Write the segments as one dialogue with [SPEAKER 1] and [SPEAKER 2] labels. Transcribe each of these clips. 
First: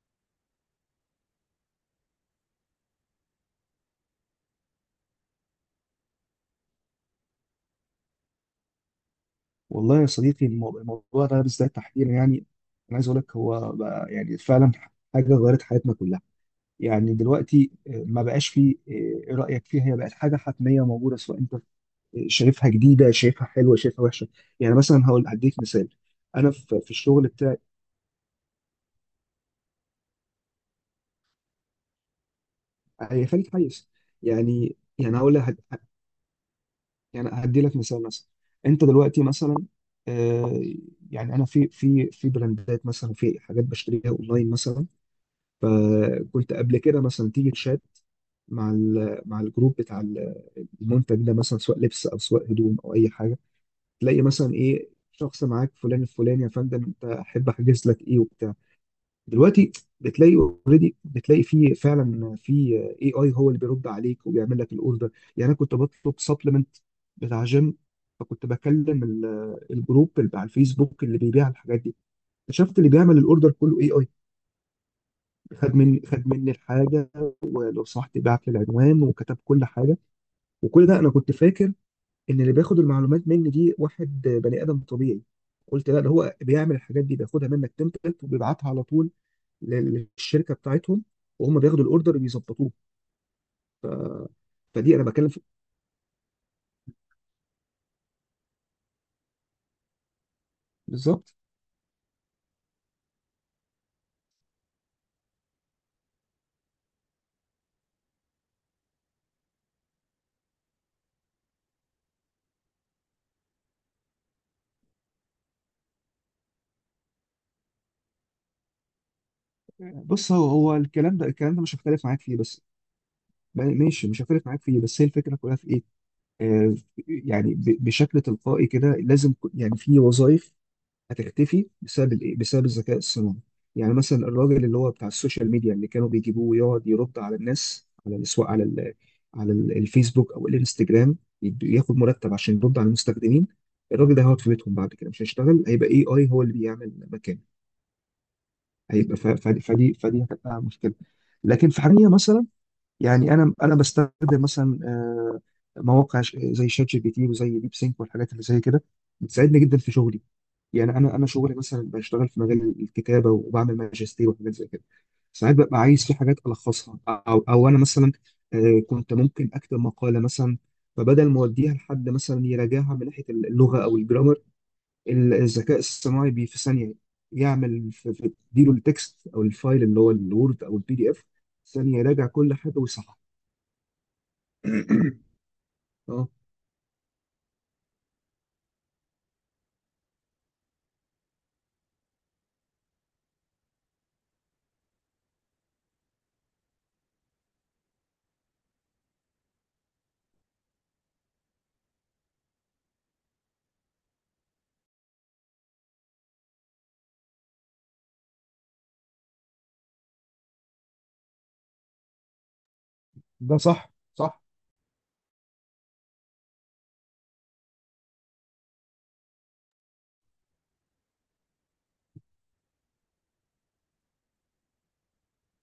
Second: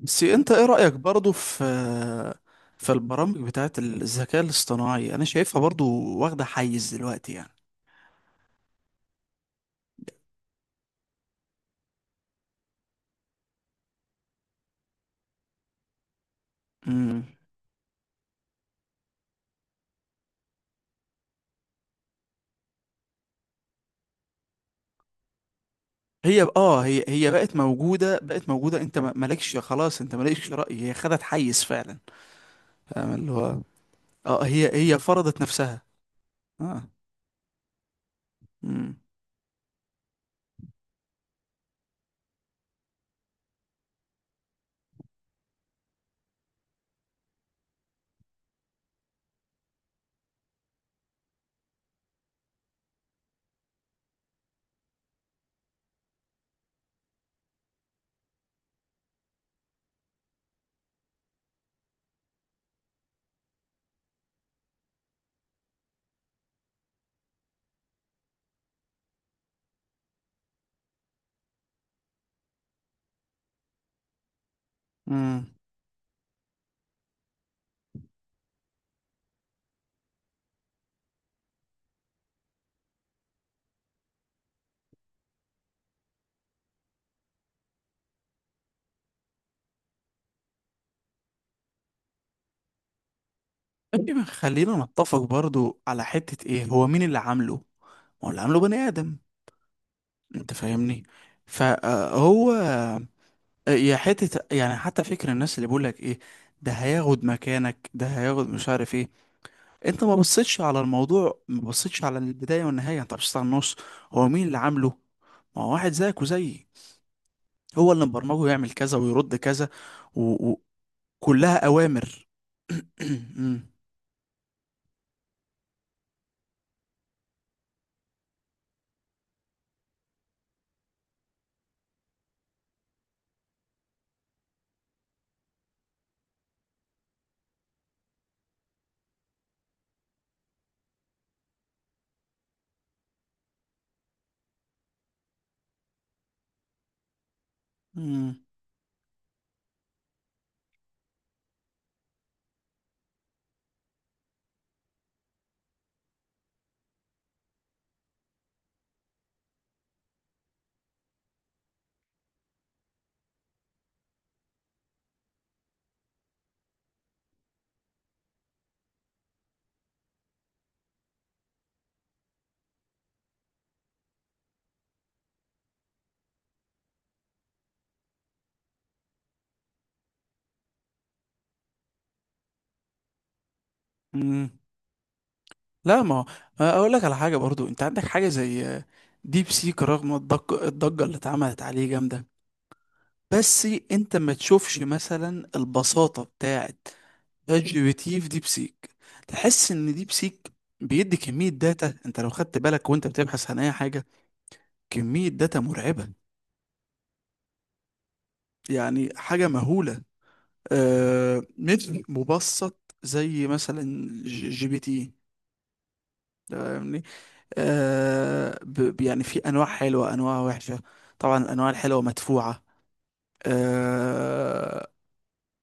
[SPEAKER 1] بس انت ايه رأيك برضو في البرامج بتاعت الذكاء الاصطناعي، انا شايفها برضو واخدة حيز دلوقتي يعني.
[SPEAKER 2] والله يا صديقي، الموضوع ده بالذات تحديدا، يعني انا عايز اقول لك هو بقى يعني فعلا حاجه غيرت حياتنا كلها. يعني
[SPEAKER 1] امم.
[SPEAKER 2] دلوقتي ما بقاش فيه، ايه رايك فيها، هي بقت حاجه حتميه موجوده، سواء انت شايفها جديده، شايفها حلوه، شايفها وحشه. يعني مثلا هقول هديك مثال.
[SPEAKER 1] هي
[SPEAKER 2] انا
[SPEAKER 1] اه
[SPEAKER 2] في
[SPEAKER 1] هي
[SPEAKER 2] الشغل
[SPEAKER 1] هي بقت
[SPEAKER 2] بتاعي
[SPEAKER 1] موجودة بقت موجودة، انت مالكش خلاص، انت مالكش رأي، هي خدت حيز فعلا. فاهم
[SPEAKER 2] هي
[SPEAKER 1] اللي
[SPEAKER 2] خليك
[SPEAKER 1] هو.
[SPEAKER 2] حيز.
[SPEAKER 1] اه هي
[SPEAKER 2] يعني
[SPEAKER 1] هي
[SPEAKER 2] يعني هقول
[SPEAKER 1] فرضت
[SPEAKER 2] لك،
[SPEAKER 1] نفسها. اه.
[SPEAKER 2] يعني هدي لك مثال مثلا. انت
[SPEAKER 1] امم.
[SPEAKER 2] دلوقتي مثلا، آه، يعني انا في براندات مثلا، في حاجات بشتريها اونلاين مثلا. فكنت قبل كده مثلا تيجي تشات مع الجروب بتاع المنتج ده مثلا، سواء لبس او سواء هدوم او اي حاجه، تلاقي مثلا ايه شخص معاك فلان الفلاني، يا فندم انت احب احجز لك ايه وبتاع. دلوقتي بتلاقي اوريدي، بتلاقي في فعلا في اي اي، هو اللي بيرد عليك وبيعمل لك الاوردر. يعني انا كنت بطلب سبلمنت بتاع جيم، فكنت بكلم الجروب اللي على الفيسبوك اللي بيبيع الحاجات دي. اكتشفت اللي بيعمل الاوردر كله اي اي،
[SPEAKER 1] امم.
[SPEAKER 2] خد مني الحاجه، ولو صحت بعت لي العنوان وكتب كل حاجه. وكل ده انا كنت فاكر ان اللي بياخد المعلومات مني دي واحد بني ادم طبيعي. قلت لا، ده هو بيعمل الحاجات دي، بياخدها منك تمبلت وبيبعتها على طول للشركه بتاعتهم، وهم بياخدوا الاوردر بيظبطوه.
[SPEAKER 1] طيب خلينا
[SPEAKER 2] فدي انا
[SPEAKER 1] نتفق
[SPEAKER 2] بتكلم في.
[SPEAKER 1] برضو على حتة، ايه هو مين اللي عامله؟ هو اللي عامله بني آدم، انت فاهمني؟
[SPEAKER 2] بالظبط.
[SPEAKER 1] فهو يا حتة يعني، حتى فكر الناس اللي بيقول لك ايه، ده هياخد مكانك، ده هياخد مش عارف ايه. انت ما بصيتش على الموضوع، ما بصيتش على البداية والنهاية، انت بصيت على النص. هو مين اللي عامله؟ ما هو واحد زيك وزيي، هو اللي مبرمجه يعمل كذا ويرد كذا،
[SPEAKER 2] بص، هو الكلام ده
[SPEAKER 1] وكلها
[SPEAKER 2] مش هختلف معاك
[SPEAKER 1] اوامر.
[SPEAKER 2] فيه. بس
[SPEAKER 1] مم.
[SPEAKER 2] ماشي، مش هختلف معاك فيه، بس هي الفكره كلها في ايه؟ آه يعني بشكل تلقائي كده لازم، يعني في وظائف هتختفي بسبب الايه، بسبب الذكاء الصناعي. يعني مثلا الراجل اللي هو بتاع السوشيال ميديا، اللي كانوا بيجيبوه ويقعد يرد على الناس، على الاسواق، الفيسبوك او الانستجرام، ياخد مرتب عشان يرد على المستخدمين. الراجل ده هيقعد في بيتهم بعد كده، مش هيشتغل، هيبقى اي اي هو اللي بيعمل مكانه.
[SPEAKER 1] مم.
[SPEAKER 2] هيبقى، فدي هتبقى مشكله. لكن في حاجه مثلا، يعني انا بستخدم مثلا مواقع، زي شات جي بي تي وزي ديب سينك والحاجات اللي زي كده، بتساعدني جدا في شغلي. يعني انا شغلي مثلا بشتغل في مجال الكتابه، وبعمل ماجستير وحاجات زي كده. ساعات ببقى عايز في حاجات الخصها، او انا مثلا كنت ممكن اكتب مقاله مثلا، فبدل ما اوديها لحد مثلا يراجعها من ناحيه اللغه او الجرامر، الذكاء الصناعي بي في ثانيه يعمل اديله التكست او الفايل اللي هو الوورد او البي دي اف، ثانيه يراجع كل حاجه ويصحح.
[SPEAKER 1] مم. لا، ما هو
[SPEAKER 2] اه،
[SPEAKER 1] اقول لك على حاجة برضو. انت عندك حاجة زي ديب سيك، رغم الضجة اللي اتعملت عليه جامدة، بس انت ما تشوفش مثلا البساطة بتاعت شات جي بي تي في ديب سيك. تحس ان ديب سيك بيدي كمية داتا، انت لو خدت بالك وانت بتبحث عن اي حاجة، كمية داتا مرعبة، يعني حاجة مهولة. آه، مش مبسط زي
[SPEAKER 2] ده
[SPEAKER 1] مثلا
[SPEAKER 2] صح صح.
[SPEAKER 1] جي بي تي، فاهمني؟ يعني في انواع حلوة، انواع وحشة. طبعا الانواع الحلوة مدفوعة. آه.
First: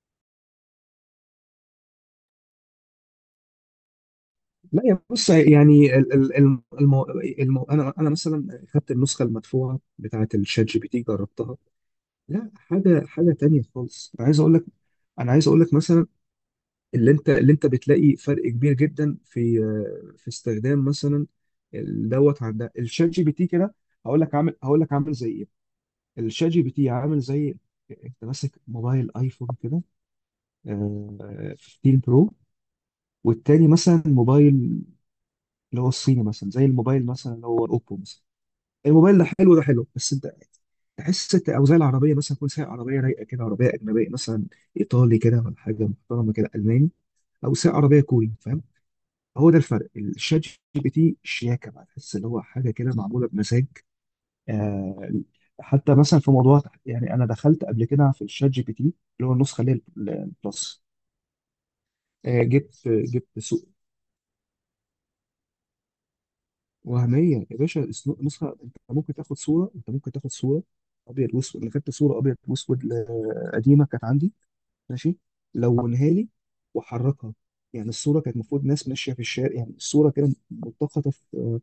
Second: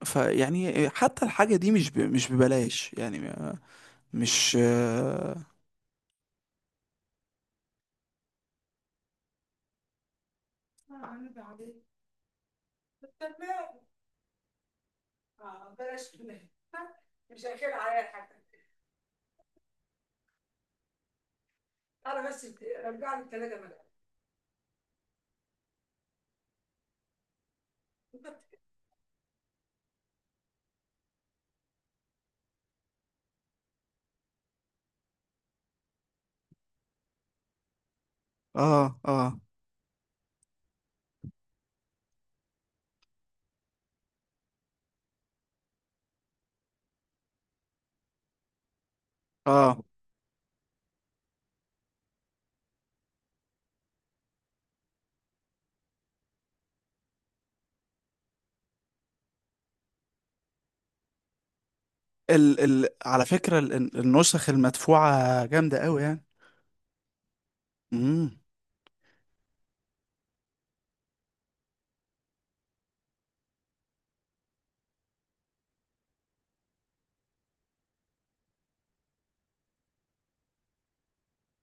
[SPEAKER 1] فيعني حتى الحاجة دي مش مش ببلاش يعني. مش.
[SPEAKER 2] لا يا بص،
[SPEAKER 1] اه،
[SPEAKER 2] يعني انا مثلا خدت النسخه المدفوعه بتاعه الشات جي بي تي جربتها. لا، حاجه حاجه تانية خالص. انا عايز اقول لك، مثلا، اللي انت بتلاقي فرق كبير جدا في في استخدام مثلا دوت عن ده الشات جي بي تي كده. هقول لك عامل زي ايه. الشات جي بي تي عامل زي انت ماسك موبايل ايفون كده، آه، 15 برو، والتاني مثلا موبايل اللي هو الصيني، مثلا زي الموبايل مثلا اللي هو الاوبو مثلا.
[SPEAKER 1] اه،
[SPEAKER 2] الموبايل ده
[SPEAKER 1] اه.
[SPEAKER 2] حلو، ده حلو، بس انت تحس انت. او زي العربيه مثلا، كل ساعه عربيه رايقه كده، عربيه اجنبيه مثلا، ايطالي كده، ولا حاجه محترمه كده الماني. او ساعه عربيه كوري، فاهم. هو ده
[SPEAKER 1] آه.
[SPEAKER 2] الفرق. الشات جي بي تي شياكه بقى، تحس اللي هو حاجه كده معموله بمزاج. آه حتى مثلا في موضوع، يعني انا دخلت قبل كده في الشات جي بي تي، اللي هو النسخه اللي هي البلس. آه
[SPEAKER 1] ال
[SPEAKER 2] جبت
[SPEAKER 1] ال على
[SPEAKER 2] جبت
[SPEAKER 1] فكرة، النسخ المدفوعة جامدة قوي يعني.
[SPEAKER 2] وهميه يا باشا.
[SPEAKER 1] امم.
[SPEAKER 2] نسخه انت ممكن تاخد صوره، ابيض واسود. انا خدت صوره ابيض واسود قديمه كانت عندي، ماشي، لونها لي وحركها. يعني الصوره كانت المفروض ناس ماشيه في الشارع، يعني الصوره كده ملتقطه في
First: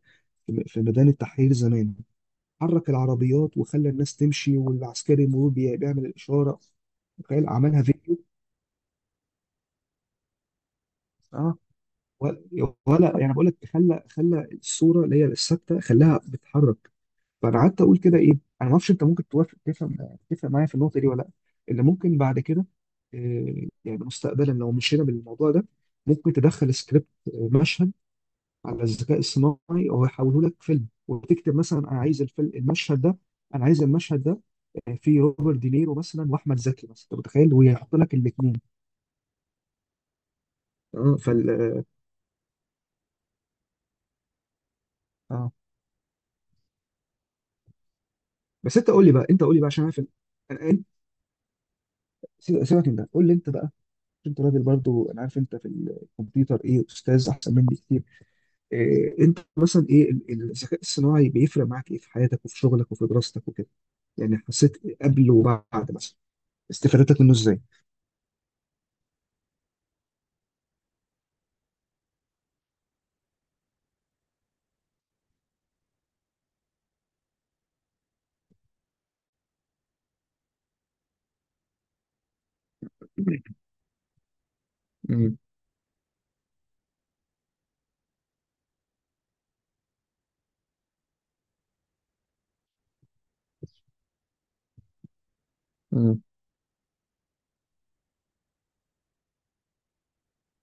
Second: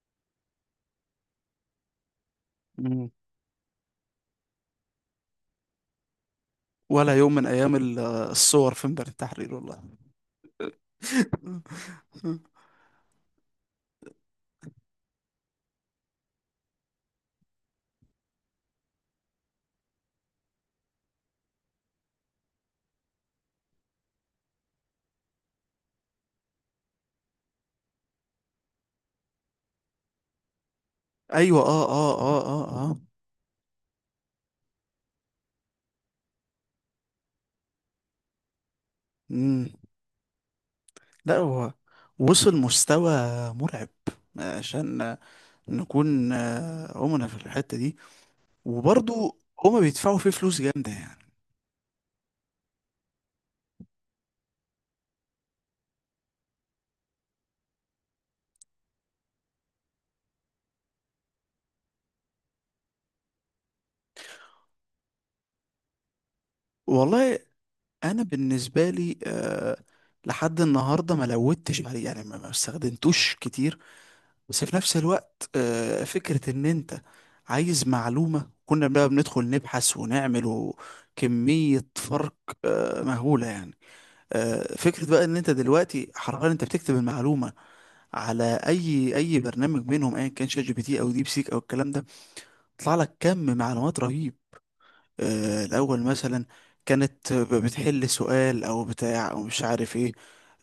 [SPEAKER 2] في ميدان التحرير زمان. حرك
[SPEAKER 1] أمم.
[SPEAKER 2] العربيات وخلى الناس تمشي، والعسكري المرور بيعمل الاشاره.
[SPEAKER 1] ولا يوم من
[SPEAKER 2] تخيل،
[SPEAKER 1] ايام
[SPEAKER 2] عملها فيديو.
[SPEAKER 1] الصور في ميدان التحرير، والله.
[SPEAKER 2] اه. ولا يعني بقول لك، خلى الصوره اللي هي الثابته خلاها بتتحرك. فانا قعدت اقول كده، ايه انا ما اعرفش انت ممكن توافق، تفهم معايا في النقطه دي ولا لا، اللي ممكن بعد كده يعني مستقبلا لو مشينا بالموضوع ده، ممكن تدخل سكريبت، مشهد، على الذكاء الصناعي وهو يحوله لك فيلم. وتكتب
[SPEAKER 1] ايوه،
[SPEAKER 2] مثلا
[SPEAKER 1] اه،
[SPEAKER 2] انا
[SPEAKER 1] اه،
[SPEAKER 2] عايز
[SPEAKER 1] اه،
[SPEAKER 2] الفيلم،
[SPEAKER 1] اه، اه.
[SPEAKER 2] المشهد ده، انا عايز المشهد ده فيه روبرت دينيرو مثلا واحمد زكي مثلا، انت متخيل، ويحط لك الاثنين.
[SPEAKER 1] امم.
[SPEAKER 2] اه.
[SPEAKER 1] لا هو
[SPEAKER 2] اه.
[SPEAKER 1] وصل مستوى مرعب، عشان
[SPEAKER 2] آه،
[SPEAKER 1] نكون أمنا في الحتة دي.
[SPEAKER 2] بس
[SPEAKER 1] وبرضو
[SPEAKER 2] انت قول لي بقى
[SPEAKER 1] هما
[SPEAKER 2] عشان عارف.
[SPEAKER 1] بيدفعوا فيه
[SPEAKER 2] انا
[SPEAKER 1] فلوس جامدة
[SPEAKER 2] أنت-
[SPEAKER 1] يعني.
[SPEAKER 2] سيبك من ده، قول لي انت بقى. انت راجل برضو، انا عارف انت في الكمبيوتر ايه، استاذ احسن مني كتير. إيه انت مثلا ايه الذكاء الصناعي بيفرق معاك ايه في حياتك وفي شغلك وفي دراستك وكده. يعني حسيت قبل وبعد مثلا استفادتك منه
[SPEAKER 1] والله،
[SPEAKER 2] ازاي؟
[SPEAKER 1] انا بالنسبه لي لحد النهارده ما لودتش عليه يعني، ما استخدمتوش كتير. بس في نفس الوقت، فكره ان انت عايز معلومه، كنا بقى بندخل نبحث ونعمل كميه فرق مهوله يعني. فكره بقى ان
[SPEAKER 2] امم.
[SPEAKER 1] انت دلوقتي حرفيا انت بتكتب المعلومه على اي برنامج منهم، ايا كان شات جي بي تي او ديب سيك او الكلام ده، يطلع لك كم معلومات رهيب. الأول
[SPEAKER 2] امم.
[SPEAKER 1] مثلا كانت بتحل سؤال أو بتاع أو مش عارف إيه.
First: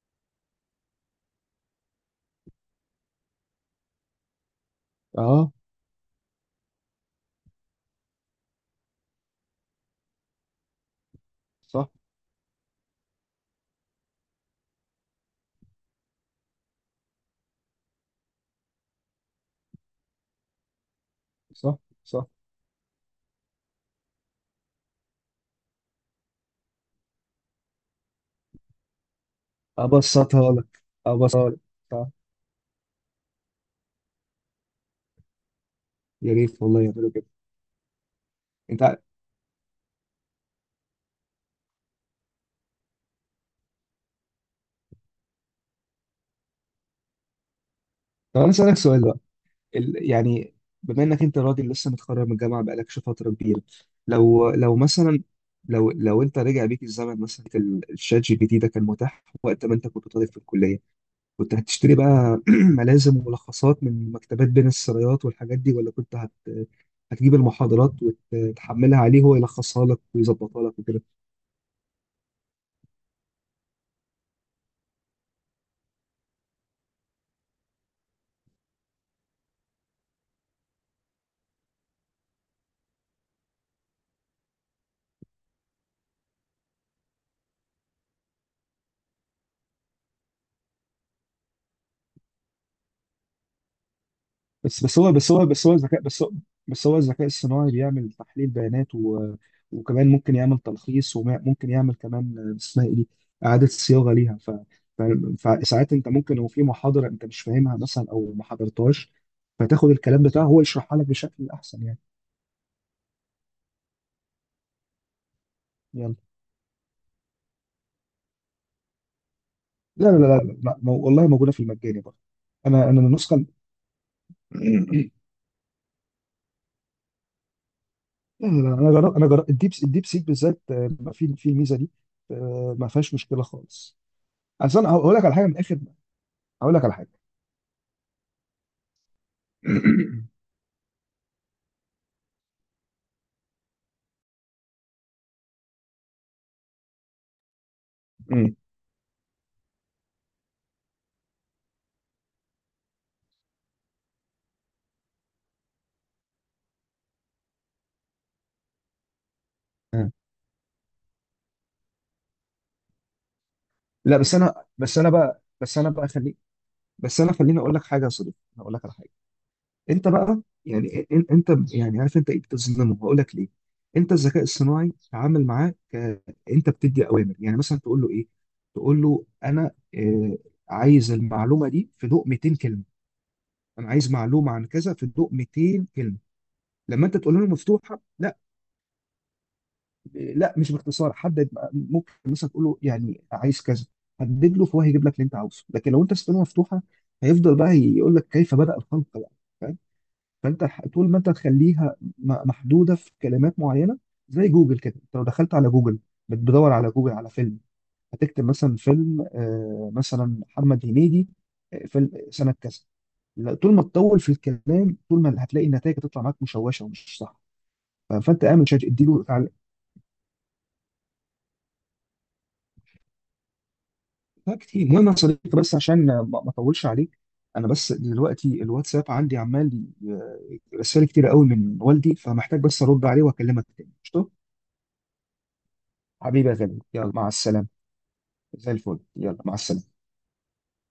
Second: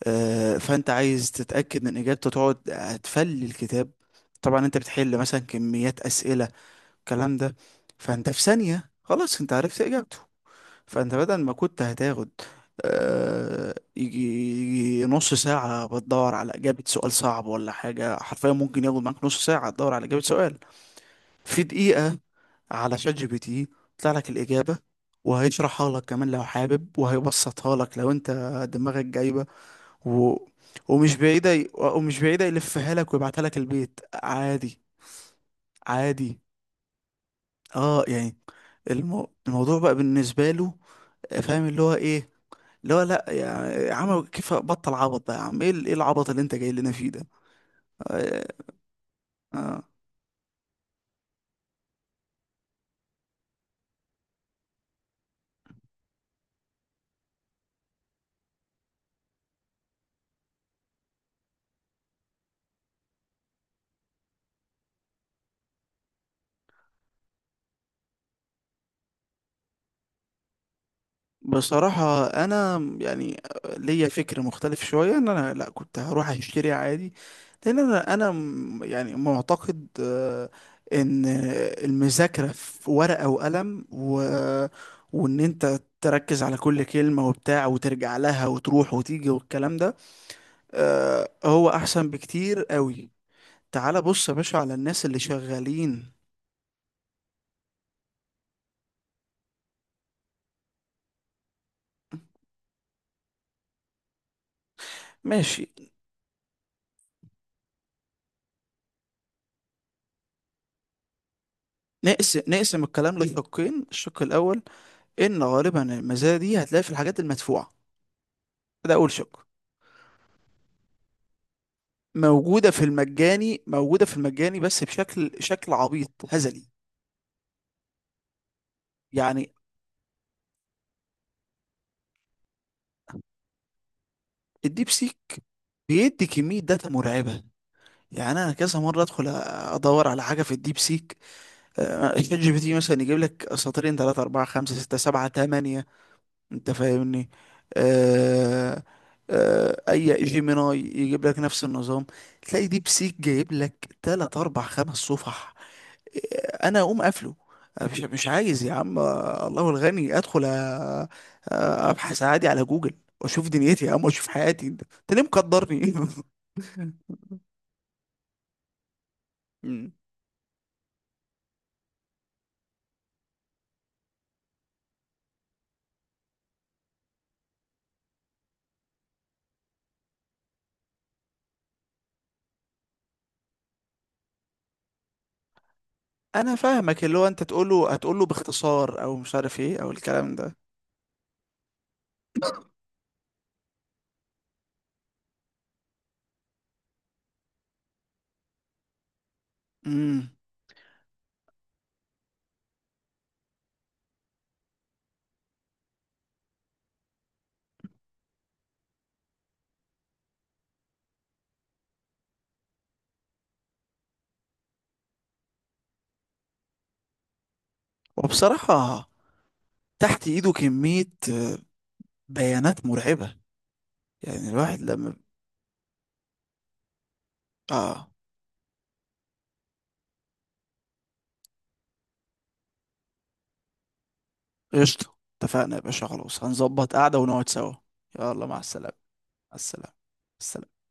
[SPEAKER 1] فأنت عايز تتأكد من إجابته، تقعد تفلي الكتاب، طبعا أنت بتحل مثلا
[SPEAKER 2] اه.
[SPEAKER 1] كميات أسئلة الكلام ده. فأنت في ثانية خلاص أنت عرفت إجابته. فأنت بدل ما كنت
[SPEAKER 2] صح.
[SPEAKER 1] هتاخد آه، يجي يجي نص ساعة بتدور على إجابة سؤال صعب ولا حاجة، حرفيا ممكن ياخد معاك نص ساعة تدور على إجابة سؤال، في
[SPEAKER 2] صح.
[SPEAKER 1] دقيقة
[SPEAKER 2] صح.
[SPEAKER 1] على شات جي بي تي طلع لك الإجابة، وهيشرحها لك كمان لو حابب، وهيبسطها لك لو انت دماغك جايبة. و...
[SPEAKER 2] ابسطها لك. ابسطها لك. صح.
[SPEAKER 1] ومش بعيدة يلفها لك ويبعتها لك البيت عادي.
[SPEAKER 2] يا
[SPEAKER 1] عادي.
[SPEAKER 2] ريت والله يعملوا كده.
[SPEAKER 1] اه يعني
[SPEAKER 2] انت عارف-
[SPEAKER 1] الموضوع بقى بالنسبة له فاهم اللي هو ايه، اللي هو، لا يعني عمل كيف، بطل عبط ده يا عم، إيه العبط اللي انت جاي لنا فيه ده.
[SPEAKER 2] طب
[SPEAKER 1] آه.
[SPEAKER 2] انا اسالك سؤال.
[SPEAKER 1] آه.
[SPEAKER 2] يعني، بما انك انت راجل لسه متخرج من الجامعه، بقالكش فتره كبيره، لو مثلا، لو انت رجع بيك الزمن مثلا، كان الشات جي بي تي ده كان متاح وقت ما انت كنت طالب في الكليه، كنت هتشتري بقى ملازم وملخصات من مكتبات بين السرايات والحاجات دي، ولا كنت هتجيب المحاضرات وتحملها عليه هو يلخصها لك ويظبطها لك وكده؟
[SPEAKER 1] بصراحة أنا يعني ليا فكر مختلف شوية، إن أنا لأ كنت هروح أشتري عادي. لأن أنا يعني معتقد إن المذاكرة في ورقة وقلم وإن أنت تركز على كل كلمة وبتاع وترجع لها وتروح وتيجي والكلام ده، هو أحسن بكتير قوي. تعال بص يا باشا على
[SPEAKER 2] بس بس
[SPEAKER 1] الناس
[SPEAKER 2] هو
[SPEAKER 1] اللي
[SPEAKER 2] بس هو بس هو
[SPEAKER 1] شغالين.
[SPEAKER 2] بس هو الذكاء الصناعي بيعمل تحليل بيانات، وكمان ممكن يعمل تلخيص، وممكن يعمل كمان اسمها ايه دي، إعادة صياغة ليها. ف...
[SPEAKER 1] ماشي.
[SPEAKER 2] فساعات انت ممكن لو في محاضرة انت مش فاهمها مثلا او ما حضرتهاش، فتاخد الكلام بتاعه هو يشرحها لك بشكل احسن يعني.
[SPEAKER 1] نقسم الكلام لشقين. الشق الأول ان غالبا
[SPEAKER 2] يلا.
[SPEAKER 1] المزايا دي هتلاقي في الحاجات المدفوعه، ده اول شق.
[SPEAKER 2] لا، لا، لا، لا، لا، والله موجودة في المجاني برضه.
[SPEAKER 1] موجوده في
[SPEAKER 2] انا النسخة
[SPEAKER 1] المجاني، موجوده في المجاني، بس بشكل شكل عبيط هزلي
[SPEAKER 2] لا، لا، لا، انا جربت
[SPEAKER 1] يعني.
[SPEAKER 2] الديب سيك بالذات في الميزة دي. ما فيهاش مشكلة خالص. اصل
[SPEAKER 1] الديب
[SPEAKER 2] انا هقول لك على
[SPEAKER 1] سيك
[SPEAKER 2] حاجه من الاخر،
[SPEAKER 1] بيدي كميه
[SPEAKER 2] اقول لك
[SPEAKER 1] داتا
[SPEAKER 2] على حاجه.
[SPEAKER 1] مرعبه. يعني انا كذا مره ادخل ادور على حاجه في الديب سيك، شات جي بي تي مثلا يجيب لك سطرين، 3 4 5 6 7 8، انت فاهمني؟
[SPEAKER 2] مم.
[SPEAKER 1] آه، آه. اي جيميناي يجيب لك نفس النظام. تلاقي ديب سيك جايب لك 3 4 5 صفح. انا اقوم قافله، مش مش عايز يا عم. الله
[SPEAKER 2] آه.
[SPEAKER 1] الغني، ادخل أ- ابحث عادي على جوجل، واشوف دنيتي يا عم،
[SPEAKER 2] لا،
[SPEAKER 1] واشوف
[SPEAKER 2] بس انا
[SPEAKER 1] حياتي. انت
[SPEAKER 2] بس انا
[SPEAKER 1] أنت ليه
[SPEAKER 2] بقى بس انا
[SPEAKER 1] مقدرني؟
[SPEAKER 2] بقى خلي بس انا خليني اقول لك حاجه يا صديقي. أنا اقول لك على حاجه.
[SPEAKER 1] مم.
[SPEAKER 2] انت بقى يعني انت يعني عارف انت ايه بتظلمه، هقول لك ليه. انت الذكاء الصناعي تعامل معاه انت بتدي اوامر، يعني مثلا تقول له ايه، تقول له انا آه عايز المعلومه دي في ضوء 200 كلمه، انا عايز معلومه عن كذا في ضوء 200 كلمه،
[SPEAKER 1] انا فاهمك،
[SPEAKER 2] لما انت
[SPEAKER 1] اللي هو
[SPEAKER 2] تقول له
[SPEAKER 1] انت تقوله
[SPEAKER 2] مفتوحه
[SPEAKER 1] هتقوله
[SPEAKER 2] لا،
[SPEAKER 1] باختصار او مش عارف ايه او الكلام
[SPEAKER 2] لا
[SPEAKER 1] ده.
[SPEAKER 2] مش باختصار، ممكن مثلا تقول له يعني عايز كذا، حدد له، فهو هيجيب لك اللي انت عاوزه. لكن لو انت سبتها مفتوحه، هيفضل بقى يقول لك كيف بدأ الخلق بقى، فاهم.
[SPEAKER 1] امم.
[SPEAKER 2] فانت طول ما انت تخليها محدوده في كلمات معينه، زي جوجل كده. انت لو دخلت على جوجل بتدور على جوجل على فيلم، هتكتب مثلا فيلم مثلا محمد هنيدي، فيلم سنه كذا، لا، طول ما تطول في الكلام، طول ما هتلاقي النتائج هتطلع معاك مشوشه ومش صح. فانت اعمل شات
[SPEAKER 1] وبصراحة
[SPEAKER 2] اديله.
[SPEAKER 1] تحت ايده كمية بيانات مرعبة. يعني
[SPEAKER 2] لا
[SPEAKER 1] الواحد
[SPEAKER 2] كتير، المهم يا
[SPEAKER 1] لما
[SPEAKER 2] صديقي، بس عشان ما اطولش عليك، انا بس
[SPEAKER 1] اه
[SPEAKER 2] دلوقتي الواتساب عندي عمال رسائل كتير قوي من والدي، فمحتاج بس ارد عليه واكلمك تاني قشطه.
[SPEAKER 1] قشطة. اتفقنا يا باشا، خلاص
[SPEAKER 2] حبيبي يا غالي،
[SPEAKER 1] هنظبط
[SPEAKER 2] يلا
[SPEAKER 1] قعدة
[SPEAKER 2] مع
[SPEAKER 1] ونقعد
[SPEAKER 2] السلامه.
[SPEAKER 1] سوا. يلا مع
[SPEAKER 2] زي
[SPEAKER 1] السلامة.
[SPEAKER 2] الفل، يلا مع
[SPEAKER 1] مع السلامة. مع
[SPEAKER 2] السلامه.
[SPEAKER 1] السلامة.